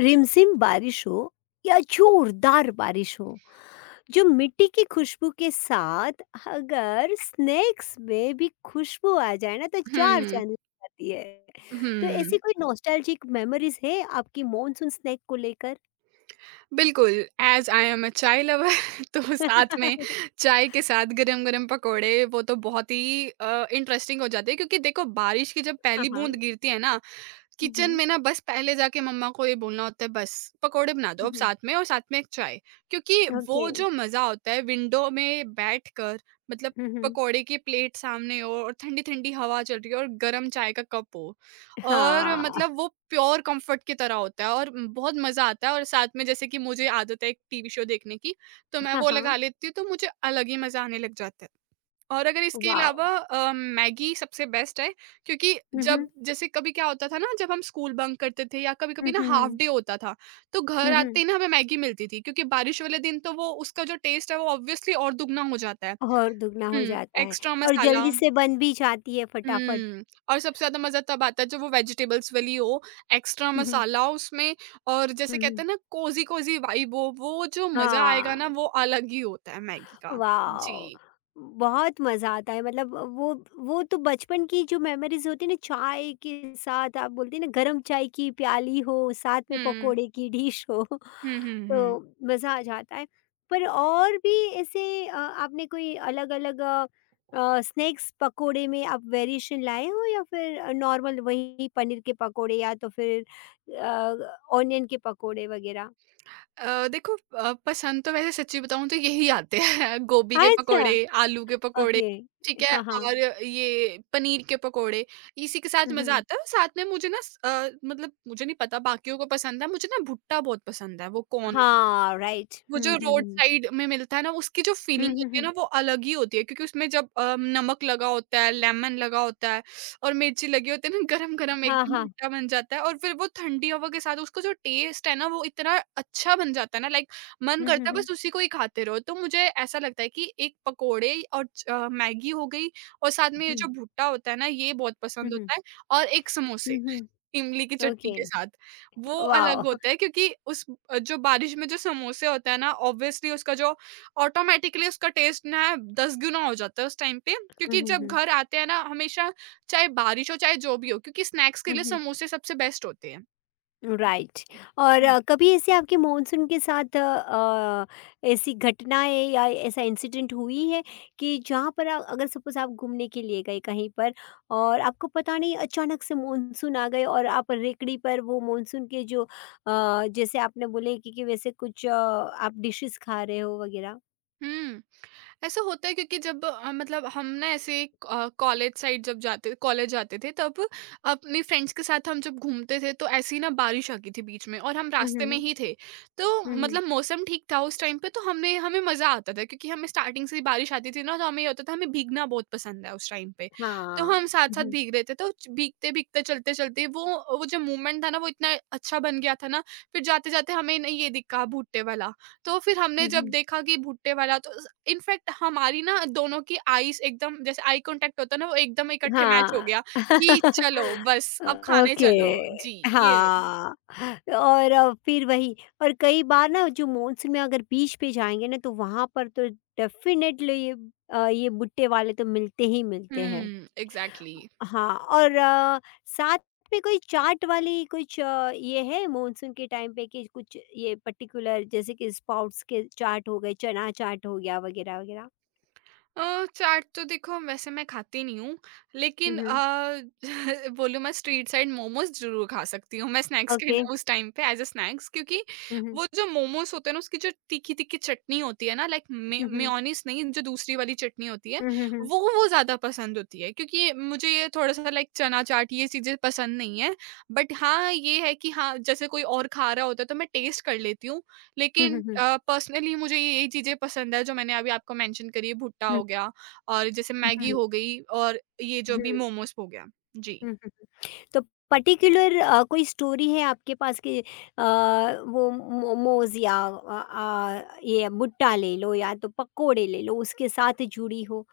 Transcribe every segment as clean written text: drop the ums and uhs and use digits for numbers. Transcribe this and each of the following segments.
रिमझिम बारिश हो या जोरदार बारिश हो, जो मिट्टी की खुशबू के साथ अगर स्नैक्स में भी खुशबू आ जाए ना तो चार हुँ, चांद लग जाती है। तो हुँ, ऐसी कोई नॉस्टैल्जिक मेमोरीज है आपकी मॉनसून स्नैक को लेकर? बिल्कुल। एज़ आई एम अ चाय लवर तो साथ में चाय के साथ गरम-गरम पकोड़े, वो तो बहुत ही इंटरेस्टिंग हो जाते हैं क्योंकि देखो, बारिश की जब हाँ, पहली बूँद हाँ। गिरती है ना, किचन हम्म। में ना बस पहले जाके मम्मा को ये बोलना होता है, बस पकोड़े बना दो अब, हम्म। साथ में और साथ में एक चाय। क्योंकि ओके। वो जो मजा होता है विंडो में बैठ कर, मतलब हम्म। पकोड़े की प्लेट सामने हो और ठंडी ठंडी हवा चल रही हो और गरम चाय का कप हो, और हाँ, मतलब वो प्योर कंफर्ट की तरह होता है, और बहुत मजा आता है। और साथ में जैसे कि मुझे आदत है एक टीवी शो देखने की, तो मैं हाँ, वो हाँ। लगा लेती हूँ तो मुझे अलग ही मजा आने लग जाता है। और अगर इसके वाओ। अलावा मैगी सबसे बेस्ट है। क्योंकि हम्म। जब, जैसे कभी क्या होता था ना, जब हम स्कूल बंक करते थे या कभी-कभी ना हाफ हम्म। डे होता था, तो घर हम्म। आते ही ना हमें मैगी मिलती थी, क्योंकि बारिश वाले दिन तो वो, उसका जो टेस्ट है वो ऑब्वियसली और दुगना हो जाता है। और दुगना हो हुँ, जाता है। एक्स्ट्रा और मसाला। जल्दी से बन भी जाती है फटाफट। हुँ, और सबसे ज़्यादा मज़ा तब आता है जब वो वेजिटेबल्स वाली हो, एक्स्ट्रा हम्म। मसाला उसमें, और जैसे हम्म। कहते हैं ना कोज़ी-कोज़ी वाइब हो, वो जो मज़ा आएगा हाँ, ना वो अलग ही होता है मैगी का। वाओ! जी। बहुत मज़ा आता है, मतलब वो तो बचपन की जो मेमोरीज़ होती है ना, चाय के साथ आप बोलते हैं ना, गरम चाय की प्याली हो, साथ में हुँ। पकोड़े की डिश हो, हुँ, हुँ, हुँ। तो मज़ा आ जाता है। पर और भी ऐसे आपने कोई अलग-अलग स्नैक्स पकोड़े में आप वेरिएशन लाए हो, या फिर नॉर्मल वही पनीर के पकोड़े या तो फिर अ, ऑनियन के पकोड़े वगैरह? देखो, पसंद तो वैसे सच्ची बताऊँ तो यही आते हैं गोभी के अच्छा, पकोड़े, आलू के पकोड़े, ओके। ठीक है? हाँ, हाँ। और ये पनीर के पकोड़े, इसी के साथ हुँ, मज़ा हुँ। हुँ। आता है। और साथ में मुझे ना मतलब मुझे नहीं पता बाकियों को पसंद है, मुझे ना भुट्टा बहुत पसंद है, वो कॉर्न, हाँ, राइट। वो जो हुँ, हुँ, रोड हुँ। साइड में मिलता है ना, उसकी जो हुँ, फीलिंग हुँ, होती है हुँ। ना वो अलग ही होती है, क्योंकि उसमें जब नमक लगा होता है, लेमन लगा होता है और मिर्ची लगी होती है ना गरम-गरम हाँ, एकदम हाँ। भुट्टा बन जाता है और फिर वो ठंडी हवा के साथ उसका जो टेस्ट है ना वो इतना अच्छा बन जाता है ना, लाइक मन हुँ, हुँ, करता है हुँ। बस उसी को ही खाते रहो। तो मुझे ऐसा लगता है कि एक पकोड़े और मैगी हो गई, और साथ में ये हुँ, जो भुट्टा होता है ना, ये बहुत हुँ, पसंद हुँ। होता है। और एक हुँ, समोसे, हुँ। इमली की चटनी ओके, के साथ, वो वॉव! अलग होता है क्योंकि जो बारिश में जो समोसे होते हैं ना, ऑब्वियसली उसका जो ऑटोमैटिकली उसका टेस्ट ना 10 गुना हो जाता है उस टाइम पे, हुँ, क्योंकि हुँ, जब हुँ। घर आते हैं ना, हमेशा, चाहे बारिश हो चाहे जो भी हो, क्योंकि स्नैक्स के हुँ, लिए हुँ। समोसे सबसे बेस्ट होते हैं। राइट। हुँ, और हुँ। कभी ऐसे आपके मॉनसून के साथ ऐसी घटनाएँ या ऐसा इंसिडेंट हुई है कि जहाँ पर, अगर सपोज़ आप घूमने के लिए गए कहीं पर और आपको पता नहीं अचानक से मॉनसून आ गए और आप रेकड़ी पर वो मॉनसून के जो जैसे आपने बोले कि वैसे कुछ आप डिशेज़ खा रहे हो वगैरह? हुँ। ऐसा होता है, क्योंकि जब मतलब हम ना ऐसे कॉलेज साइड जब जाते, कॉलेज जाते थे तब अपनी फ्रेंड्स के साथ हम जब घूमते थे, तो ऐसी ना बारिश आ गई थी बीच में और हम हुँ, हुँ, रास्ते में हुँ। ही थे। तो हुँ, हुँ। मतलब मौसम ठीक था उस टाइम पे, तो हमने, हमें मजा आता था, क्योंकि हमें स्टार्टिंग से ही बारिश आती थी ना, तो हमें ये होता था, हमें भीगना बहुत पसंद है उस टाइम पे। तो हाँ। हम साथ हुँ, साथ हुँ। भीग रहे थे, तो भीगते भीगते चलते चलते, वो जो मूवमेंट था ना वो इतना अच्छा बन गया था ना। फिर जाते जाते हमें ना ये दिखा भुट्टे वाला, तो फिर हमने हुँ, जब हुँ। देखा कि भुट्टे वाला, तो इनफैक्ट हमारी ना दोनों की आईज़ एकदम, जैसे आई कॉन्टैक्ट होता है ना, वो एकदम इकट्ठे मैच हो हाँ। गया, कि चलो बस अब खाने ओके, चलो। जी, ये। हाँ। और फिर वही, और कई बार ना जो मानसून में अगर बीच पे जाएँगे ना, तो वहाँ पर तो डेफ़िनेटली ये ये भुट्टे वाले तो मिलते ही मिलते हैं। हुँ, एग्ज़ैक्टली। हाँ, और साथ में कोई चाट वाली कुछ, ये है मानसून के टाइम पे कि कुछ ये पर्टिकुलर, जैसे कि स्पाउट्स के चाट हो गए, चना चाट हो गया वग़ैरह-वग़ैरह? चाट तो देखो वैसे मैं खाती नहीं हूँ, हुँ, लेकिन हुँ। बोलूँ मैं स्ट्रीट साइड मोमोज़ ज़रूर खा सकती हूँ, मैं स्नैक्स के ओके। न उस टाइम पे एज़ अ स्नैक्स, क्योंकि हुँ, हुँ। वो जो मोमोज़ होते हैं ना, उसकी जो तीखी-तीखी चटनी होती है ना, लाइक मे हुँ, हुँ। मेयोनीज़ नहीं, जो दूसरी वाली चटनी होती है, हुँ, हुँ, हुँ। वो ज़्यादा पसंद होती है, क्योंकि मुझे ये थोड़ा-सा, लाइक चना चाट, ये चीज़ें पसंद नहीं है। बट हाँ, ये है कि हाँ, जैसे कोई और खा रहा होता है तो मैं टेस्ट कर लेती हूँ, हुँ, हुँ, लेकिन हुँ। पर्सनली मुझे ये, यही चीज़ें पसंद है जो मैंने अभी आपको मेंशन करी है, भुट्टा हुँ, हो गया, और जैसे मैगी हुँ, हो गई, और ये जो अभी हुँ, मोमोस हो गया। जी। हुँ, हुँ। तो पर्टिक्युलर कोई स्टोरी है आपके पास कि वो मोमोज़ या ये भुट्टा ले लो या तो पकोड़े ले लो, उसके साथ जुड़ी हो?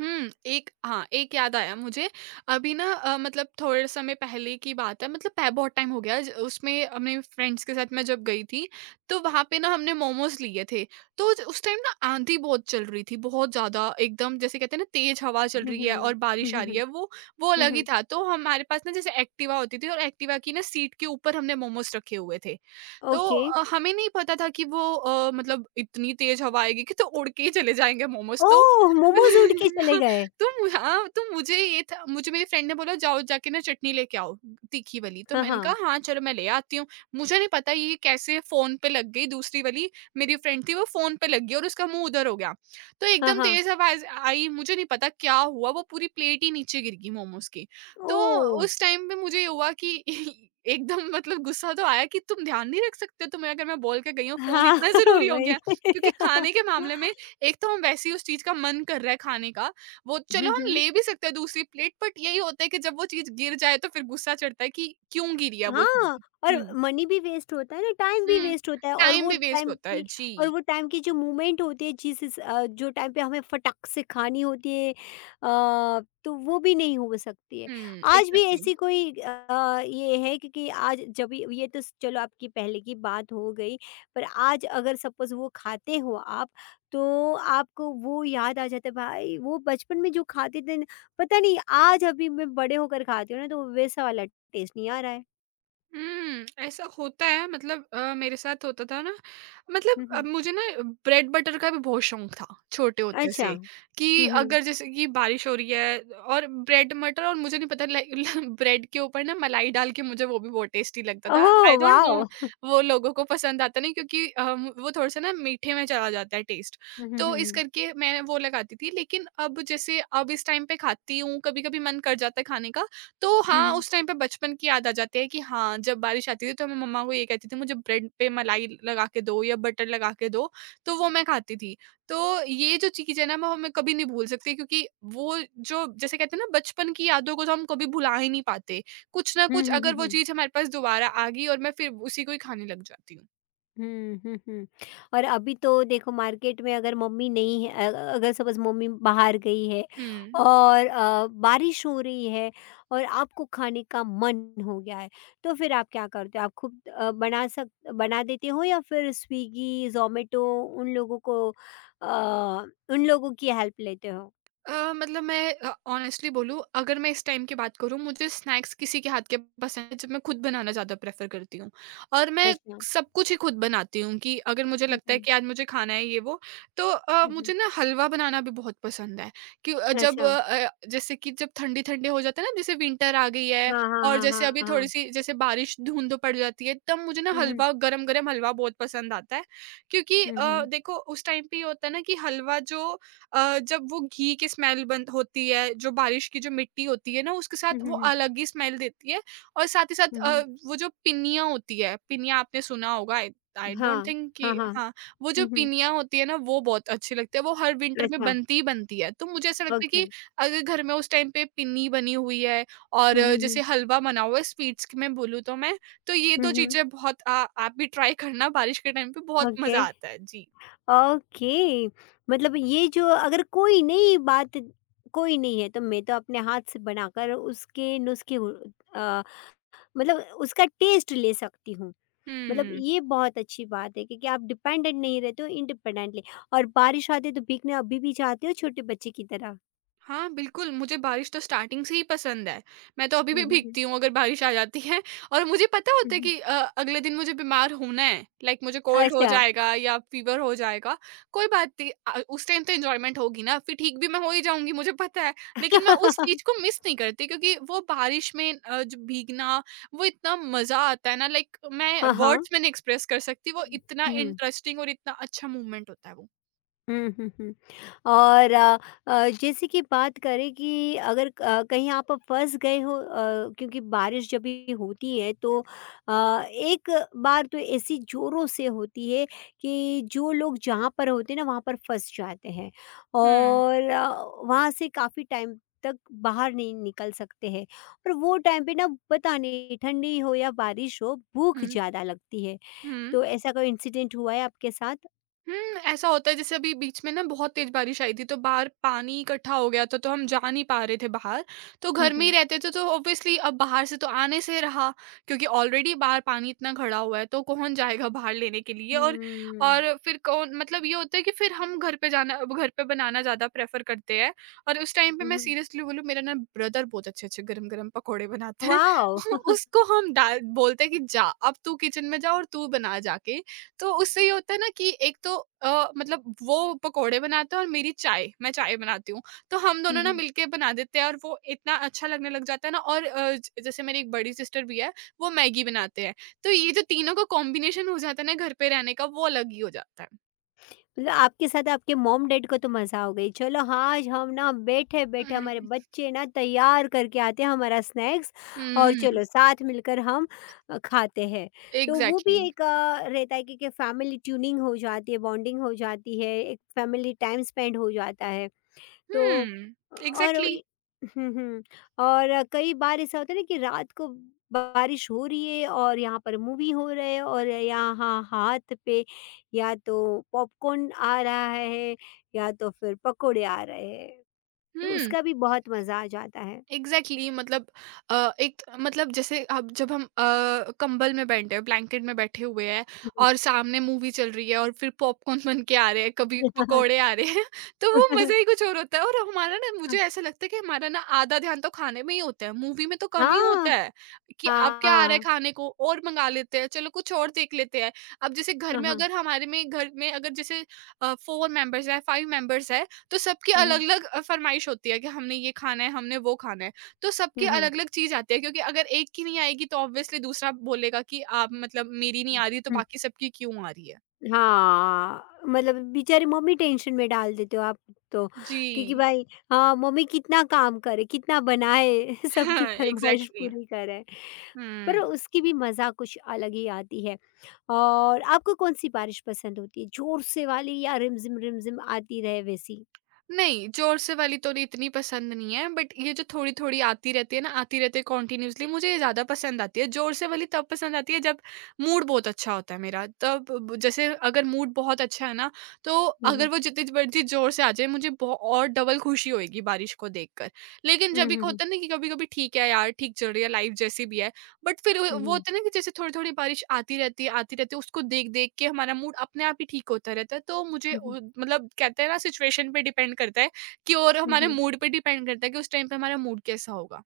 हुँ, एक, हाँ, एक याद आया मुझे। अभी ना मतलब थोड़े समय पहले की बात है, मतलब पह बहुत टाइम हो गया, ज उसमें अपने फ्रेंड्स के साथ मैं जब गई थी, तो वहाँ पे ना हमने मोमोज़ लिए थे। तो ज उस टाइम ना आँधी बहुत चल रही थी, बहुत ज़्यादा, एकदम जैसे कहते हैं ना तेज़ हवा चल हुँ, रही है हुँ। और हुँ, बारिश आ हुँ, रही हुँ। है, वो हुँ, अलग ही हुँ। था। तो हमारे पास ना जैसे एक्टिवा होती थी, और एक्टिवा की ना सीट के ऊपर हमने मोमोज़ रखे हुए थे। तो ओके। हमें नहीं पता था कि मतलब इतनी तेज़ हवा आएगी कि तो उड़ के ही चले जाएँगे मोमोज़। तो ओह! मोमोज़ उड़ के चले गए। तो मु हाँ, तो मुझे ये था, मुझे मेरी फ्रेंड ने बोला जाओ जाके ना चटनी लेके आओ, तीखी वाली। तो हाँ, मैंने कहा हाँ। हाँ, चलो मैं ले आती हूँ। मुझे नहीं पता ये कैसे फ़ोन पे लग गई दूसरी वाली, मेरी फ्रेंड थी वो, फ़ोन पे लग गई और उसका मुँह उधर हो गया। तो हाँ, एकदम हाँ। तेज़ आवाज़ आई, मुझे नहीं पता क्या हुआ, वो पूरी प्लेट ही नीचे गिर गई मोमोज़ की। तो ओह! उस टाइम पे मुझे ये हुआ कि एकदम मतलब गुस्सा तो आया, कि तुम ध्यान नहीं रख सकते हो? तुम्हें, अगर मैं बोल के गई हूँ, फ़ोन हाँ, इतना ज़रूरी हो गया वही। है? क्योंकि खाने के मामले में, एक तो हम वैसे ही, उस चीज़ का मन कर रहा है खाने का, वो चलो हुँ, हम हुँ। ले भी सकते हैं दूसरी प्लेट, बट यही होता है कि जब वो चीज़ गिर जाए तो फिर गुस्सा चढ़ता है कि क्यों गिरी है वो चीज़? हाँ, और हुँ, मनी भी वेस्ट होता है ना, टाइम भी हुँ, वेस्ट होता है, टाइम भी वेस्ट होता है। और जी, वो टाइम की जो मूवमेंट होती है, जिस इस जो टाइम पे हमें फटाक से खानी होती है, तो वो भी नहीं हो सकती है। हुँ, आज भी एक्ज़ैक्टली। ऐसी कोई ये है, क्योंकि आज जब ये तो चलो आपकी पहले की बात हो गई, पर आज अगर सपोज़ वो खाते हो आप, तो आपको वो याद आ जाता है भाई, वो बचपन में जो खाते थे ना, पता नहीं आज अभी मैं बड़े होकर खाती हूँ ना तो वैसा वाला टेस्ट नहीं आ रहा है। हुँ, ऐसा होता है, मतलब मेरे साथ होता था ना, मतलब हुँ, हुँ। मुझे ना ब्रेड बटर का भी बहुत शौक था, छोटे होते अच्छा। से, कि हुँ, हुँ। अगर जैसे कि बारिश हो रही है और ब्रेड बटर, और मुझे नहीं पता, लाइक ब्रेड के ऊपर ना मलाई डाल के, मुझे वो भी बहुत टेस्टी लगता था। Oh I don't wow! No, वो लोगों को पसंद आता नहीं, क्योंकि वो थोड़ा-सा ना मीठे में चला जाता है टेस्ट। हुँ, हुँ, हुँ, तो इस हुँ। करके मैं वो लगाती थी, लेकिन अब जैसे अब इस टाइम पे खाती हूँ, कभी-कभी मन कर जाता है खाने का, तो हुँ, हाँ, हुँ। उस टाइम पे बचपन की याद आ जाती है कि हाँ, जब बारिश आती थी तो मैं मम्मा को ये कहती थी, मुझे ब्रेड पे मलाई लगा के दो या बटर लगा के दो, तो वो मैं खाती थी। तो ये जो चीज़ है ना, वो मैं कभी नहीं भूल सकती, क्योंकि वो जो, जैसे कहते हैं ना, बचपन की यादों को तो हम कभी भुला ही नहीं पाते। कुछ ना हुँ, कुछ हुँ, हुँ, अगर वो हुँ। चीज़ हमारे पास दोबारा आ गई, और मैं फिर उसी को ही खाने लग जाती हूँ। हुँ, हुँ, हुँ। और अभी तो देखो, मार्केट में अगर मम्मी नहीं है, अगर सपोज़ मम्मी बाहर गई है हुँ। और बारिश हो रही है और आपको खाने का मन हो गया है, तो फिर आप क्या करते हो? आप खुद बना देते हो या फिर स्विगी, ज़ोमैटो उन लोगों को, अ, उन लोगों की हेल्प लेते हो? मतलब मैं ऑनेस्टली बोलूँ, अगर मैं इस टाइम की बात करूँ, मुझे स्नैक्स किसी के हाथ के, पसंद है जब मैं खुद बनाना ज़्यादा प्रेफर करती हूँ, और मैं अच्छा। सब कुछ ही खुद बनाती हूँ, कि अगर मुझे हुँ, लगता है हुँ। कि आज मुझे खाना है ये वो, तो हुँ, हुँ। मुझे ना हलवा बनाना भी बहुत पसंद है। कि अच्छा। जैसे कि जब ठंडी ठंडी हो जाता है ना, जैसे विंटर आ गई है हाँ, हाँ, और हाँ, जैसे हाँ, अभी थोड़ी हाँ। सी जैसे बारिश, धुंध पड़ जाती है, तब मुझे ना हुँ, हुँ। हलवा, गरम गरम हलवा बहुत पसंद आता है, क्योंकि हुँ, हुँ। देखो उस टाइम पे ये होता है ना कि हलवा जो, जब वो घी की स्मेल बंद होती है, जो बारिश की जो मिट्टी होती है ना, उसके साथ हुँ, हुँ, वो हुँ। अलग ही स्मेल देती है, और साथ ही साथ हुँ, हुँ। वो जो पिनिया होती है, पिनिया आपने सुना होगा, आई आई डोंट हाँ। थिंक कि, हाँ, हाँ। हाँ, वो जो हुँ, हुँ। पिनिया होती है ना, वो बहुत अच्छी लगती है, वो हर विंटर में अच्छा, बनती ही बनती है। तो मुझे ऐसा लगता है ओके। कि अगर घर में उस टाइम पे पिन्नी बनी हुई है, और हुँ, हुँ, हुँ। जैसे हलवा बना हुआ है, स्वीट्स की मैं बोलूँ तो मैं, तो ये हुँ, 2 हुँ। चीज़ें बहुत, आप भी ट्राई करना बारिश के टाइम पे, बहुत ओके। मज़ा आता है। जी। ओके, मतलब ये जो, अगर कोई नहीं है तो मैं तो अपने हाथ से बनाकर उसके अ, मतलब उसका टेस्ट ले सकती हूँ। मतलब हुँ। ये बहुत अच्छी बात है, क्योंकि आप डिपेंडेंट नहीं रहते हो, इंडिपेंडेंटली, और बारिश आती है तो भीगने अभी भी जाते हो छोटे बच्चे की तरह। हाँ, बिल्कुल, मुझे बारिश तो स्टार्टिंग से ही पसंद है। मैं तो अभी हुँ, भी हुँ, हुँ। भीगती हूँ अगर बारिश आ जाती है और मुझे पता हुँ, होता है हुँ। कि अगले दिन मुझे बीमार होना है, लाइक मुझे कोल्ड हो अच्छा। जाएगा या फ़ीवर हो जाएगा, कोई बात नहीं, उस टाइम तो एन्जॉयमेंट होगी ना, फिर ठीक भी मैं हो ही जाऊँगी, मुझे पता है। लेकिन मैं उस चीज़ को मिस नहीं करती क्योंकि वो बारिश में जो भीगना, वो इतना मज़ा आता है ना, लाइक मैं हाँ, हाँ। वर्ड्स में नहीं एक्सप्रेस कर सकती, वो इतना हुँ, इंटरेस्टिंग और इतना अच्छा मूवमेंट होता है वो। हुँ, हुँ, हुँ। और जैसे कि बात करें कि अगर कहीं आप फँस गए हो, क्योंकि बारिश जब भी होती है तो, अ, एक बार तो ऐसी ज़ोरों से होती है कि जो लोग जहाँ पर होते हैं ना वहाँ पर फँस जाते हैं हुँ, और वहाँ से काफ़ी टाइम तक बाहर नहीं निकल सकते हैं, और वो टाइम पे ना पता नहीं ठंडी हो या बारिश हो, भूख हुँ, ज़्यादा लगती है। हुँ। तो ऐसा कोई इंसिडेंट हुआ है आपके साथ? हुँ, ऐसा होता है जैसे अभी बीच में ना बहुत तेज़ बारिश आई थी, तो बाहर पानी इकट्ठा हो गया था, तो हम जा नहीं पा रहे थे बाहर। तो हुँ, घर में ही हुँ। रहते थे, तो ऑब्वियसली अब बाहर से तो आने से रहा, क्योंकि ऑलरेडी बाहर पानी इतना खड़ा हुआ है, तो कौन जाएगा बाहर लेने के लिए। और हुँ, और फिर कौन, मतलब ये होता है कि फिर हम घर पे जाना, अब घर पे बनाना ज़्यादा प्रेफ़र करते हैं। और उस टाइम पे हुँ, मैं हुँ। सीरियसली बोलूँ, मेरा ना ब्रदर बहुत अच्छे-अच्छे गरम-गरम पकौड़े बनाते हैं। वॉव! उसको हम डाल बोलते हैं कि जा अब तू किचन में जा और तू बना जाके। तो उससे ये होता है ना कि एक तो मतलब वो पकोड़े बनाता है, और मेरी चाय मैं चाय बनाती हूँ। तो हम हुँ, दोनों ना हुँ। मिलके बना देते हैं, और वो इतना अच्छा लगने लग जाता है ना। और ज जैसे मेरी एक बड़ी सिस्टर भी है, वो मैगी बनाते हैं। तो ये जो तीनों का कॉम्बिनेशन हो जाता है ना घर पे रहने का, वो अलग ही हो जाता है। मतलब आपके साथ आपके मॉम-डैड को तो मज़ा आ गई, चलो हाँ, आज हम ना हुँ, बैठे-बैठे, हुँ, हमारे हुँ। बच्चे ना तैयार करके आते हैं हमारा स्नैक्स हुँ, और हुँ, हुँ। चलो साथ मिलकर हम खाते हैं। तो वो भी एग्ज़ैक्टली। एक रहता है कि फैमिली ट्यूनिंग हो जाती है, बॉन्डिंग हो जाती है, एक फैमिली टाइम स्पेंड हो जाता है। तो हुँ, और एग्ज़ैक्टली। वही हुँ, हुँ। और कई बार ऐसा होता है ना कि रात को बारिश हो रही है और यहाँ पर मूवी हो रहे है और यहाँ हाथ पे या तो पॉपकॉर्न आ रहा है, या तो फिर पकोड़े आ रहे हैं, तो हुँ। उसका भी बहुत मज़ा आ जाता है। एग्जैक्टली exactly, मतलब एक, मतलब जैसे अब जब हम कंबल में बैठे हैं, ब्लैंकेट में बैठे हुए हैं, हुँ, और सामने मूवी चल रही है, और फिर पॉपकॉर्न बन के आ रहे हैं, कभी हुँ। पकोड़े आ रहे हैं। तो वो मज़ा ही कुछ और होता है। और हमारा ना, मुझे ऐसा लगता है कि हमारा ना आधा ध्यान तो खाने में ही होता है, मूवी में तो कम ही हाँ, होता है, कि अब क्या आ रहा है हाँ। खाने को, और मंगा लेते हैं, चलो कुछ और देख लेते हैं। अब जैसे हाँ, हाँ। घर में अगर जैसे फोर मेंबर्स है, फाइव मेंबर्स है, तो सबकी हुँ, हुँ। अलग-अलग फ़रमाइश होती है कि हमने ये खाना है, हमने वो खाना है। तो सबकी हुँ, हुँ। अलग-अलग चीज़ आती है, क्योंकि अगर एक की नहीं आएगी, तो ऑब्वियसली दूसरा बोलेगा कि आप, मतलब मेरी नहीं आ रही, तो हुँ। बाकी सबकी क्यों आ रही है? हाँ, मतलब बेचारी मम्मी टेंशन में डाल देते हो आप तो, क्योंकि जी। भाई हाँ, मम्मी कितना काम करे, कितना बनाए, सबकी हाँ, फरमाइश एग्ज़ैक्टली। पूरी करे। पर हुँ। उसकी भी मज़ा कुछ अलग ही आती है। और आपको कौन-सी बारिश पसंद होती है? ज़ोर से वाली या रिमझिम, रिमझिम आती रहे वैसी? नहीं, ज़ोर से वाली तो इतनी पसंद नहीं है, बट ये जो थोड़ी-थोड़ी आती रहती है ना, आती रहती है कॉन्टिन्यूअसली, मुझे ये ज़्यादा पसंद आती है। ज़ोर से वाली तब पसंद आती है जब मूड बहुत अच्छा होता है मेरा, तब ब जैसे अगर मूड बहुत अच्छा है ना, तो हुँ, हुँ। अगर वो जितनी मर्ज़ी ज़ोर से आ जाए, मुझे बो और डबल खुशी होएगी बारिश को देखकर। लेकिन हुँ, जब हुँ, एक हुँ। होता है ना कि कभी-कभी, ठीक है यार, ठीक चल रही है लाइफ़ जैसी भी है, बट फिर हुँ, वो हुँ। होता है ना कि जैसे थोड़ी थोड़ी बारिश आती रहती है, आती रहती है, उसको देख देख के हमारा मूड अपने आप ही ठीक होता रहता है। तो मुझे हुँ, हुँ। मतलब, कहते हैं ना, सिचुएशन पे डिपेंड करता है, कि और हुँ, हमारे हुँ। मूड पे डिपेंड करता है कि उस टाइम पे हमारा मूड कैसा होगा।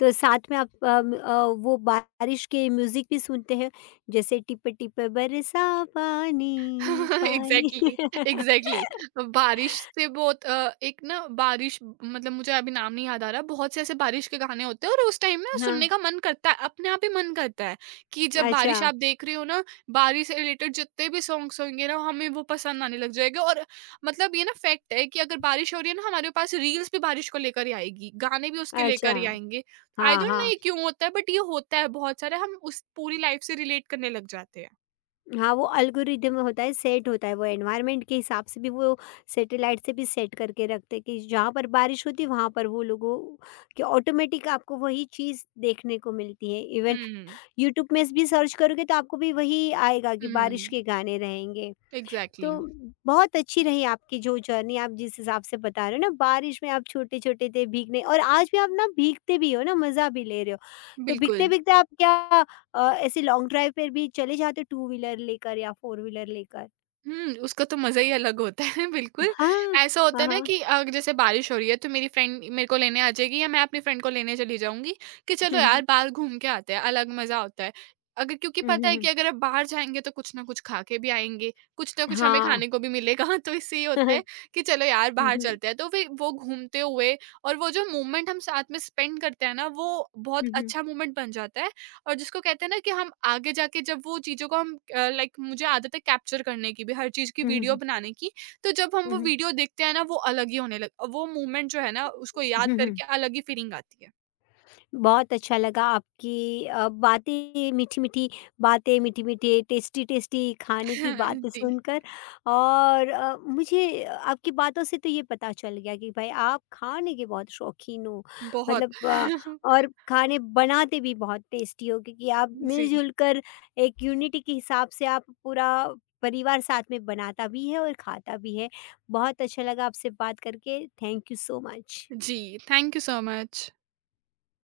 तो साथ में आप वो बारिश के म्यूजिक भी सुनते हैं, जैसे टिप टिप बरसा पानी पानी। Exactly, exactly. बारिश से बहुत एक ना, बारिश मतलब, मुझे अभी नाम नहीं याद आ रहा, बहुत से ऐसे बारिश के गाने होते हैं, और उस टाइम ना हाँ। सुनने का मन करता है, अपने आप ही मन करता है कि जब अच्छा। बारिश आप देख रहे हो ना, बारिश से रिलेटेड जितने भी सॉन्ग्स होंगे ना, हमें वो पसंद आने लग जाएंगे। और मतलब, ये ना फैक्ट है कि अगर बारिश हो रही है ना, हमारे पास रील्स भी बारिश को लेकर ही आएगी, गाने भी उसके अच्छा। लेकर ही आएंगे। आई हाँ, डोंट नो हाँ, ये क्यों होता है, बट ये होता है। बहुत सारे हम उस पूरी लाइफ से रिलेट करने लग जाते हैं। हाँ। वो अल्गोरिदम होता है, सेट होता है, वो एनवायरनमेंट के हिसाब से भी वो सैटेलाइट से भी सेट करके रखते हैं कि जहाँ पर बारिश होती है वहाँ पर वो लोगों, कि ऑटोमेटिक आपको वही चीज़ देखने को मिलती है, इवन हम्म, यूट्यूब में भी सर्च करोगे तो आपको भी वही आएगा कि बारिश हम्म। के गाने रहेंगे। एग्जैक्टली तो exactly। बहुत अच्छी रही आपकी जो जर्नी, आप जिस हिसाब से बता रहे हो ना, बारिश में आप छोटे छोटे थे भीगने, और आज भी आप ना भीगते भी हो ना, मजा भी ले रहे हो। तो भीगते बिल्कुल। भीगते आप ऐसे लॉन्ग ड्राइव पर भी चले जाते हो, टू व्हीलर लेकर या फोर व्हीलर लेकर? हम्म, उसका तो मजा ही अलग होता है। बिल्कुल। हाँ, ऐसा होता हाँ, है ना हाँ। कि अगर जैसे बारिश हो रही है, तो मेरी फ्रेंड मेरे को लेने आ जाएगी, या मैं अपनी फ्रेंड को लेने चली जाऊंगी कि चलो हम्म, हम्म, यार बाहर घूम के आते हैं, अलग मजा होता है। अगर, क्योंकि पता है हम्म। कि अगर आप बाहर जाएंगे, तो कुछ ना कुछ खा के भी आएंगे, कुछ ना कुछ हमें हाँ। खाने को भी मिलेगा। तो इससे ये होता हम्म, है कि चलो यार बाहर हम्म, चलते हैं, तो फिर वो घूमते हुए, और वो जो मोमेंट हम साथ में स्पेंड करते हैं ना, वो बहुत हम्म, अच्छा मोमेंट बन जाता है। और जिसको कहते हैं ना कि हम आगे जाके जब वो चीज़ों को, हम लाइक मुझे आदत है कैप्चर करने की भी, हर चीज़ की हम्म, हम्म, वीडियो हम्म, बनाने की, तो जब हम वो वीडियो देखते हैं ना, वो अलग ही होने लग, वो मोमेंट जो है ना, उसको याद हम्म। करके अलग ही फीलिंग आती है। बहुत अच्छा लगा आपकी बातें, मीठी-मीठी टेस्टी-टेस्टी खाने की बातें जी, सुनकर। और मुझे आपकी बातों से तो ये पता चल गया कि भाई, आप खाने के बहुत शौकीन हो। बहुत। मतलब अ, और खाने बनाते भी बहुत टेस्टी हो, क्योंकि आप जी, मिल-जुल कर एक यूनिटी के हिसाब से आप पूरा परिवार साथ में बनाता भी है और खाता भी है। बहुत अच्छा लगा आपसे बात करके। Thank you so much. जी, थैंक यू सो मच।